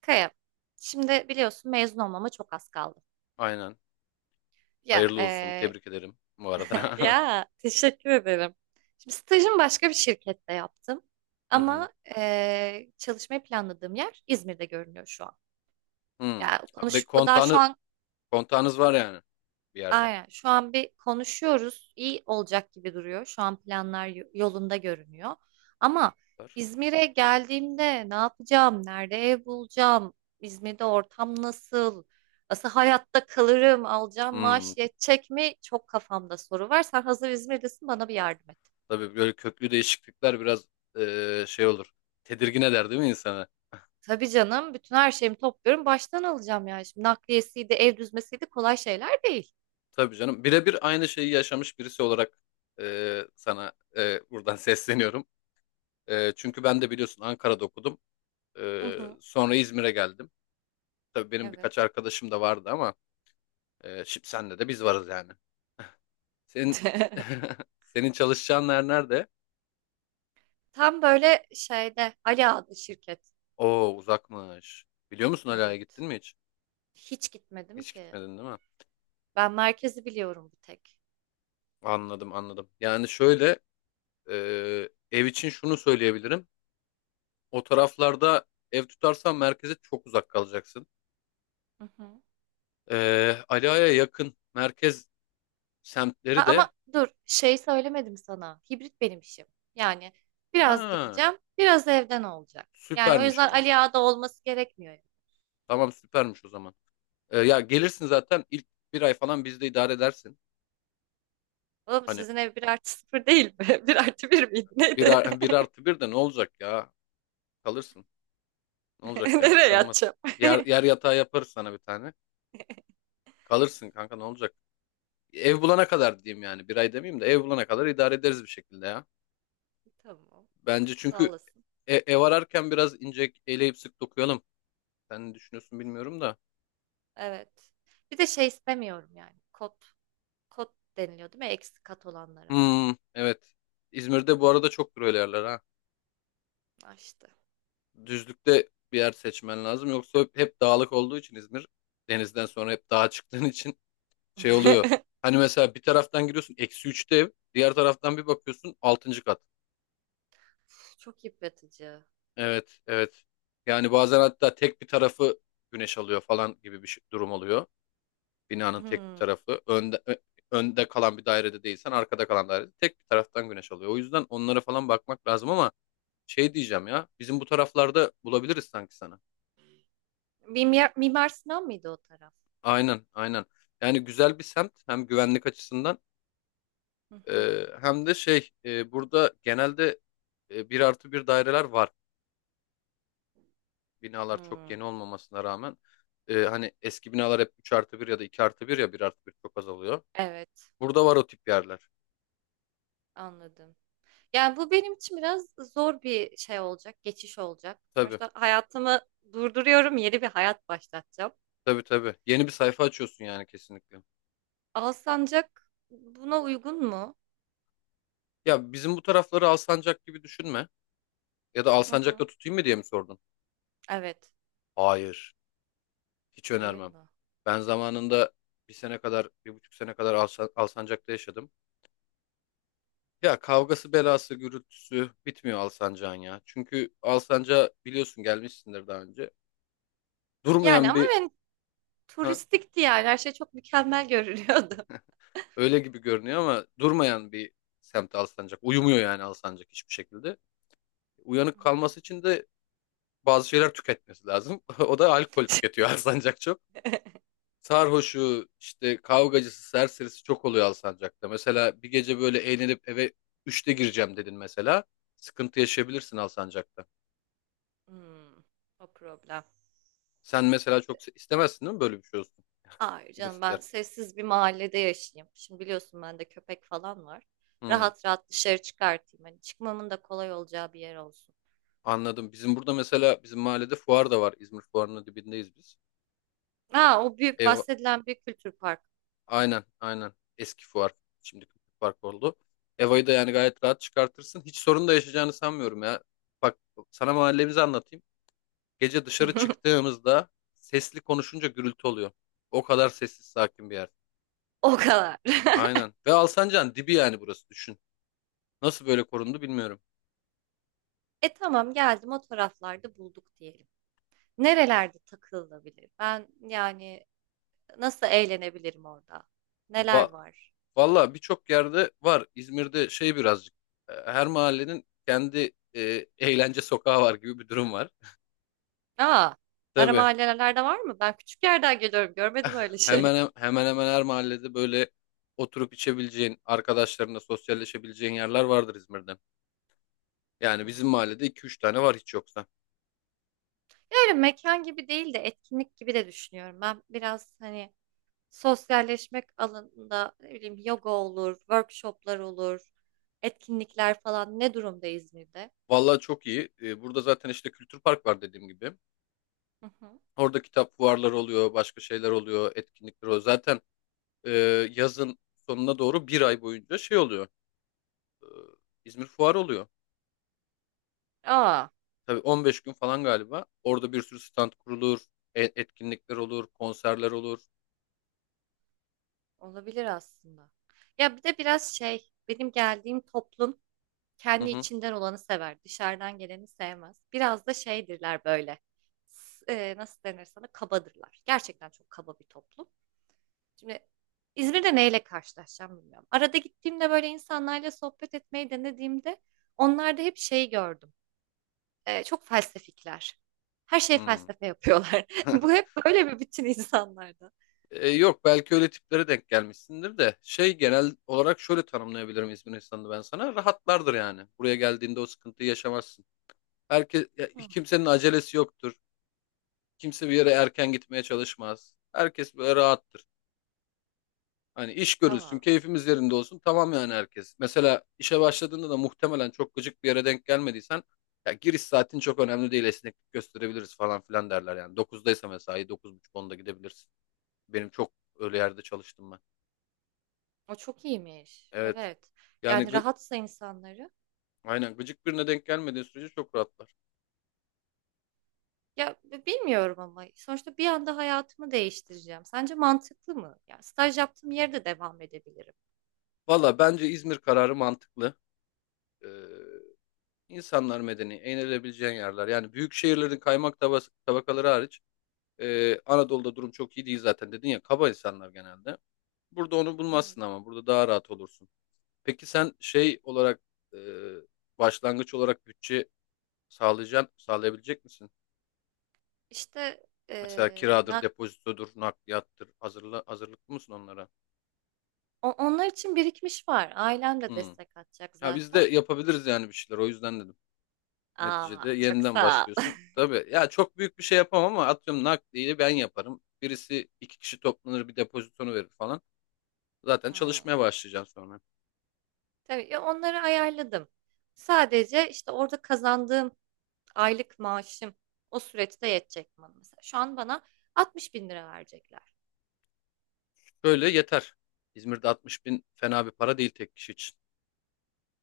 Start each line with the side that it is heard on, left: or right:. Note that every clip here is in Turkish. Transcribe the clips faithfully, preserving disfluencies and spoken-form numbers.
right: Kaya, şimdi biliyorsun mezun olmama çok az kaldı.
left: Aynen.
right: Ya,
left: Hayırlı olsun.
right: eee,
left: Tebrik ederim bu arada.
right: ya teşekkür ederim. Şimdi stajımı başka bir şirkette yaptım.
left: Hı hı.
right: Ama eee çalışmayı planladığım yer İzmir'de görünüyor şu an.
left: Hı.
right: Ya
left: Ve
right: konuş daha şu
left: kontağını,
right: an
left: kontağınız var yani bir yerle.
right: aynen. Şu an bir konuşuyoruz. İyi olacak gibi duruyor. Şu an planlar y- yolunda görünüyor. Ama
left: Var.
right: İzmir'e geldiğimde ne yapacağım? Nerede ev bulacağım? İzmir'de ortam nasıl? Nasıl hayatta kalırım? Alacağım
left: Hmm.
right: maaş yetecek mi? Çok kafamda soru var. Sen hazır İzmir'desin bana bir yardım et.
left: Tabii böyle köklü değişiklikler biraz eee, şey olur. Tedirgin eder değil mi insanı?
right: Tabii canım. Bütün her şeyimi topluyorum. Baştan alacağım yani. Şimdi nakliyesiydi, ev düzmesiydi kolay şeyler değil.
left: Tabii canım. Birebir aynı şeyi yaşamış birisi olarak eee, sana eee, buradan sesleniyorum. Eee, çünkü ben de biliyorsun Ankara'da okudum.
right: Hı
left: Eee,
right: hı.
left: sonra İzmir'e geldim. Tabii benim
right: Evet.
left: birkaç arkadaşım da vardı ama eee şimdi senle de biz varız yani. Senin senin çalışacağın yer nerede?
right: Tam böyle şeyde Ali adlı şirket.
left: Oo, uzakmış. Biliyor musun, Ala'ya gittin
right: Evet.
left: mi hiç?
right: Hiç gitmedim
left: Hiç
right: ki.
left: gitmedin değil mi?
right: Ben merkezi biliyorum bir tek.
left: Anladım, anladım. Yani şöyle, e, ev için şunu söyleyebilirim. O taraflarda ev tutarsan merkeze çok uzak kalacaksın.
right: Hı hı.
left: E, Ala'ya yakın merkez
right: A-
left: semtleri de...
right: ama dur şey söylemedim sana. Hibrit benim işim. Yani biraz
left: Ha,
right: gideceğim, biraz evden olacak. Yani o
left: süpermiş o
right: yüzden
left: zaman.
right: Ali Ağa'da olması gerekmiyor.
left: Tamam, süpermiş o zaman. E, ya gelirsin zaten, ilk bir ay falan bizde idare edersin.
right: Oğlum
left: Hani
right: sizin ev bir artı sıfır değil mi? Bir artı bir miydi?
left: bir,
right: Neydi?
left: ar- bir artı bir de ne olacak ya? Kalırsın. Ne olacak yani, bir
right: Nereye
left: şey olmaz.
right: yatacağım?
left: Yer, yer yatağı yaparız sana bir tane. Kalırsın kanka, ne olacak? Ev bulana kadar diyeyim yani. Bir ay demeyeyim de, ev bulana kadar idare ederiz bir şekilde ya.
right: Tamam.
left: Bence
right: Sağ
left: çünkü
right: olasın.
left: e- ev ararken biraz ince eleyip sık dokuyalım. Sen ne düşünüyorsun bilmiyorum da.
right: Evet. Bir de şey istemiyorum yani. Kot. Kot deniliyor değil mi? Eksi kat olanlara.
left: Hmm, evet. İzmir'de bu arada çok öyle yerler ha.
right: Açtı.
left: Düzlükte bir yer seçmen lazım. Yoksa hep, hep dağlık olduğu için İzmir. Denizden sonra hep dağa çıktığın için şey oluyor. Hani mesela bir taraftan giriyorsun, eksi üçte ev. Diğer taraftan bir bakıyorsun altıncı kat.
right: Çok yıpratıcı.
left: Evet, evet. Yani bazen hatta tek bir tarafı güneş alıyor falan gibi bir şey- durum oluyor. Binanın tek bir
right: Hmm.
left: tarafı. Önde, ö- önde kalan bir dairede değilsen, arkada kalan dairede tek bir taraftan güneş alıyor. O yüzden onlara falan bakmak lazım ama şey diyeceğim ya: bizim bu taraflarda bulabiliriz sanki sana.
right: Mimyar Mimar Sinan mıydı o taraf?
left: Aynen, aynen. Yani güzel bir semt, hem güvenlik açısından,
right: Hı hı.
left: e, hem de şey, e, burada genelde e, bir artı bir daireler var. Binalar çok
right: Hımm.
left: yeni olmamasına rağmen, e, hani eski binalar hep üç artı bir ya da iki artı bir, ya bir artı bir çok azalıyor oluyor.
right: Evet,
left: Burada var o tip yerler.
right: anladım. Yani, bu benim için biraz zor bir şey olacak, geçiş olacak.
left: Tabii,
right: Sonuçta hayatımı durduruyorum, yeni bir hayat başlatacağım.
left: tabii, tabii. Yeni bir sayfa açıyorsun yani, kesinlikle.
right: Alsancak buna uygun mu?
left: Ya bizim bu tarafları Alsancak gibi düşünme. Ya da
right: Hı
left: Alsancak'ta
right: hı.
left: tutayım mı diye mi sordun?
right: Evet.
left: Hayır. Hiç
right: Hayır
left: önermem.
right: mı?
left: Ben zamanında bir sene kadar, bir buçuk sene kadar Alsa- Alsancak'ta yaşadım. Ya kavgası, belası, gürültüsü bitmiyor Alsancak'ın ya. Çünkü Alsancak, biliyorsun, gelmişsindir daha önce.
right: Yani
left: Durmayan
right: ama
left: bir
right: ben
left: Ha,
right: turistikti yani her şey çok mükemmel görünüyordu.
left: öyle gibi görünüyor ama durmayan bir semt Alsancak. Uyumuyor yani Alsancak hiçbir şekilde. Uyanık
right: Hmm.
left: kalması için de bazı şeyler tüketmesi lazım. O da alkol tüketiyor Alsancak, çok. Sarhoşu, işte kavgacısı, serserisi çok oluyor Alsancak'ta. Mesela bir gece böyle eğlenip eve üçte gireceğim dedin mesela. Sıkıntı yaşayabilirsin Alsancak'ta.
right: Hımm. O problem.
left: Sen mesela çok se- istemezsin değil mi böyle bir şey olsun?
right: Hayır
left: Kim
right: canım ben
left: ister?
right: sessiz bir mahallede yaşayayım. Şimdi biliyorsun bende köpek falan var.
left: Hmm,
right: Rahat rahat dışarı çıkartayım. Hani çıkmamın da kolay olacağı bir yer olsun.
left: anladım. Bizim burada mesela, bizim mahallede fuar da var. İzmir fuarının dibindeyiz biz.
right: Ha o büyük
left: Ev
right: bahsedilen büyük kültür parkı.
left: Aynen, aynen. Eski fuar. Şimdi fark oldu. Eva'yı da yani gayet rahat çıkartırsın. Hiç sorun da yaşayacağını sanmıyorum ya. Bak sana mahallemizi anlatayım. Gece dışarı çıktığımızda sesli konuşunca gürültü oluyor. O kadar sessiz sakin bir yer.
right: O kadar.
left: Aynen. Ve Alsancak'ın dibi yani, burası düşün. Nasıl böyle korundu bilmiyorum.
right: E tamam geldim o taraflarda bulduk diyelim. Nerelerde takılabilir? Ben yani nasıl eğlenebilirim orada? Neler
left: Va
right: var?
left: Valla birçok yerde var. İzmir'de şey birazcık. e, Her mahallenin kendi e, eğlence sokağı var gibi bir durum var.
right: Aa, ara
left: Tabii.
right: mahallelerde var mı? Ben küçük yerden geliyorum. Görmedim öyle şey.
left: Hemen hemen hemen her mahallede böyle oturup içebileceğin, arkadaşlarınla sosyalleşebileceğin yerler vardır İzmir'den. Yani bizim
right: Hmm.
left: mahallede iki üç tane var hiç yoksa.
right: Böyle mekan gibi değil de etkinlik gibi de düşünüyorum. Ben biraz hani sosyalleşmek alanında ne bileyim yoga olur, workshoplar olur, etkinlikler falan ne durumda İzmir'de?
left: Vallahi çok iyi. Ee, Burada zaten işte kültür park var dediğim gibi.
right: Hı hı.
left: Orada kitap fuarları oluyor, başka şeyler oluyor, etkinlikler oluyor. Zaten e, yazın sonuna doğru bir ay boyunca şey oluyor: İzmir fuarı oluyor.
right: Aa,
left: Tabii on beş gün falan galiba. Orada bir sürü stand kurulur, e- etkinlikler olur, konserler olur.
right: olabilir aslında. Ya bir de biraz şey, benim geldiğim toplum
left: Hı
right: kendi
left: hı.
right: içinden olanı sever, dışarıdan geleni sevmez. Biraz da şeydirler böyle. S- e, nasıl denir sana? Kabadırlar. Gerçekten çok kaba bir toplum. Şimdi İzmir'de neyle karşılaşacağım bilmiyorum. Arada gittiğimde böyle insanlarla sohbet etmeyi denediğimde onlarda hep şey gördüm. Ee, çok felsefikler. Her şey
left: Hı.
right: felsefe yapıyorlar. Bu hep böyle bir bütün insanlarda.
left: E, yok, belki öyle tiplere denk gelmişsindir de şey, genel olarak şöyle tanımlayabilirim İzmir insanını ben sana: rahatlardır yani, buraya geldiğinde o sıkıntıyı yaşamazsın. Herkes ya,
right: Hı.
left: kimsenin acelesi yoktur, kimse bir yere erken gitmeye çalışmaz, herkes böyle rahattır. Hani iş görülsün,
right: Aa,
left: keyfimiz yerinde olsun, tamam yani herkes. Mesela işe başladığında da, muhtemelen çok gıcık bir yere denk gelmediysen, ya giriş saatin çok önemli değil, esneklik gösterebiliriz falan filan derler yani. dokuzdaysa mesai, buçuk onda gidebilirsin. Benim çok öyle yerde çalıştım ben.
right: o çok iyiymiş.
left: Evet.
right: Evet.
left: Yani
right: Yani
left: gı-
right: rahatsa insanları.
left: aynen, gıcık birine denk gelmediği sürece çok rahatlar.
right: Ya b- bilmiyorum ama sonuçta bir anda hayatımı değiştireceğim. Sence mantıklı mı? Ya staj yaptığım yerde devam edebilirim.
left: Valla bence İzmir kararı mantıklı. Ee, insanlar medeni, eğlenebileceğin yerler. Yani büyük şehirlerin kaymak tabas- tabakaları hariç, e, Anadolu'da durum çok iyi değil zaten, dedin ya kaba insanlar genelde. Burada onu
right: Evet.
left: bulmazsın, ama burada daha rahat olursun. Peki sen şey olarak, e, başlangıç olarak bütçe sağlayacaksın, sağlayabilecek misin?
right: İşte
left: Mesela
right: eee,
left: kiradır,
right: ne
left: depozitodur, nakliyattır. Hazırla, hazırlıklı mısın onlara?
right: O- onlar için birikmiş var. Ailem de
left: Hmm.
right: destek atacak
left: Ya biz de
right: zaten.
left: yapabiliriz yani bir şeyler. O yüzden dedim. Neticede
right: Aa, çok
left: yeniden
right: sağ ol.
left: başlıyorsun. Tabii ya, çok büyük bir şey yapamam ama atıyorum nakliyi ben yaparım. Birisi, iki kişi toplanır bir depozitonu verir falan. Zaten
right: Hmm.
left: çalışmaya başlayacağım sonra.
right: Tabii ya onları ayarladım. Sadece işte orada kazandığım aylık maaşım o süreçte yetecek bana mesela. Şu an bana altmış bin lira verecekler.
left: Böyle yeter. İzmir'de altmış bin fena bir para değil tek kişi için.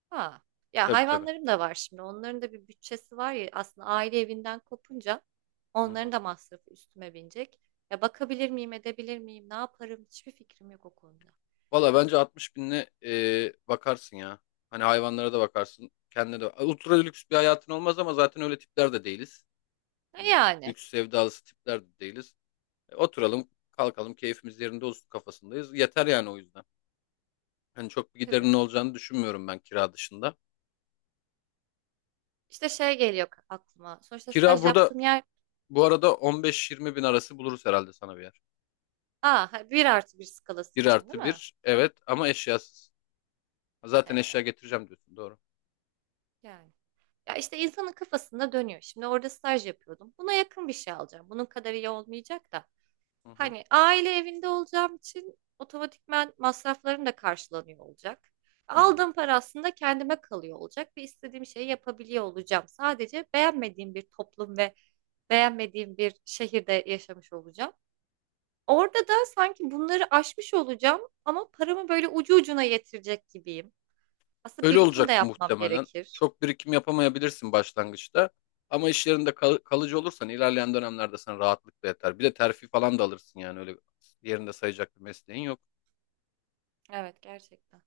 right: Ha. Ya
left: Tabii, tabii.
right: hayvanlarım da var şimdi. Onların da bir bütçesi var ya aslında aile evinden kopunca
left: Hı hı.
right: onların da masrafı üstüme binecek. Ya bakabilir miyim, edebilir miyim, ne yaparım hiçbir fikrim yok o konuda.
left: Valla bence altmış binle, e, bakarsın ya. Hani hayvanlara da bakarsın. Kendine de. Ultra lüks bir hayatın olmaz ama zaten öyle tipler de değiliz. Hani
right: Yani
left: lüks sevdalısı tipler de değiliz. E, Oturalım, kalkalım, keyfimiz yerinde olsun kafasındayız. Yeter yani, o yüzden. Hani çok bir
right: tabii.
left: giderinin olacağını düşünmüyorum ben, kira dışında.
right: İşte şey geliyor aklıma. Sonuçta
left: Kira
right: staj
left: burada
right: yaptığım yer
left: bu arada on beş yirmi bin arası buluruz herhalde sana bir yer.
right: aa, ha, bir artı bir skalası
left: Bir
right: için değil
left: artı
right: mi?
left: bir, evet, ama eşyasız.
right: He,
left: Zaten eşya getireceğim diyorsun, doğru.
right: yani. Ya işte insanın kafasında dönüyor. Şimdi orada staj yapıyordum. Buna yakın bir şey alacağım. Bunun kadar iyi olmayacak da.
left: Hı hı,
right: Hani aile evinde olacağım için otomatikman masraflarım da karşılanıyor olacak.
left: hı hı.
right: Aldığım para aslında kendime kalıyor olacak ve istediğim şeyi yapabiliyor olacağım. Sadece beğenmediğim bir toplum ve beğenmediğim bir şehirde yaşamış olacağım. Orada da sanki bunları aşmış olacağım ama paramı böyle ucu ucuna yetirecek gibiyim. Aslında
left: Öyle
right: birikim de
left: olacak
right: yapmam
left: muhtemelen.
right: gerekir.
left: Çok birikim yapamayabilirsin başlangıçta. Ama iş yerinde kal- kalıcı olursan ilerleyen dönemlerde sana rahatlıkla yeter. Bir de terfi falan da alırsın yani, öyle yerinde sayacak bir mesleğin yok.
right: Evet gerçekten.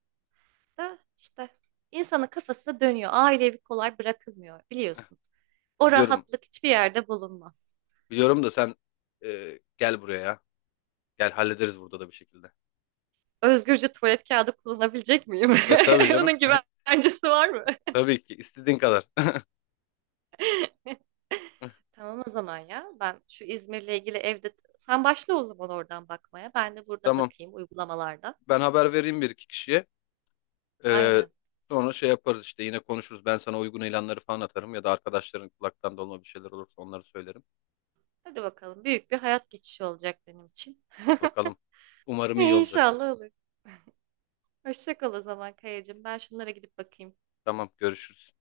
right: Da işte insanın kafası dönüyor. Ailevi kolay bırakılmıyor biliyorsun. O
left: Biliyorum,
right: rahatlık hiçbir yerde bulunmaz.
left: biliyorum da sen, e, gel buraya ya. Gel, hallederiz burada da bir şekilde.
right: Özgürce tuvalet kağıdı kullanabilecek miyim?
left: De tabii canım.
right: Onun güvencesi var mı?
left: Tabii ki, istediğin kadar.
right: Tamam o zaman ya. Ben şu İzmir'le ilgili evde sen başla o zaman oradan bakmaya. Ben de burada
left: Tamam.
right: bakayım uygulamalarda.
left: Ben haber vereyim bir iki kişiye. E,
right: Aynen.
left: Sonra şey yaparız işte, yine konuşuruz. Ben sana uygun ilanları falan atarım ya da arkadaşların kulaktan dolma bir şeyler olursa onları söylerim.
right: Hadi bakalım. Büyük bir hayat geçişi olacak benim için.
left: Bakalım. Umarım iyi olacak.
right: İnşallah olur. Hoşça kal o zaman Kayacığım. Ben şunlara gidip bakayım.
left: Tamam, görüşürüz.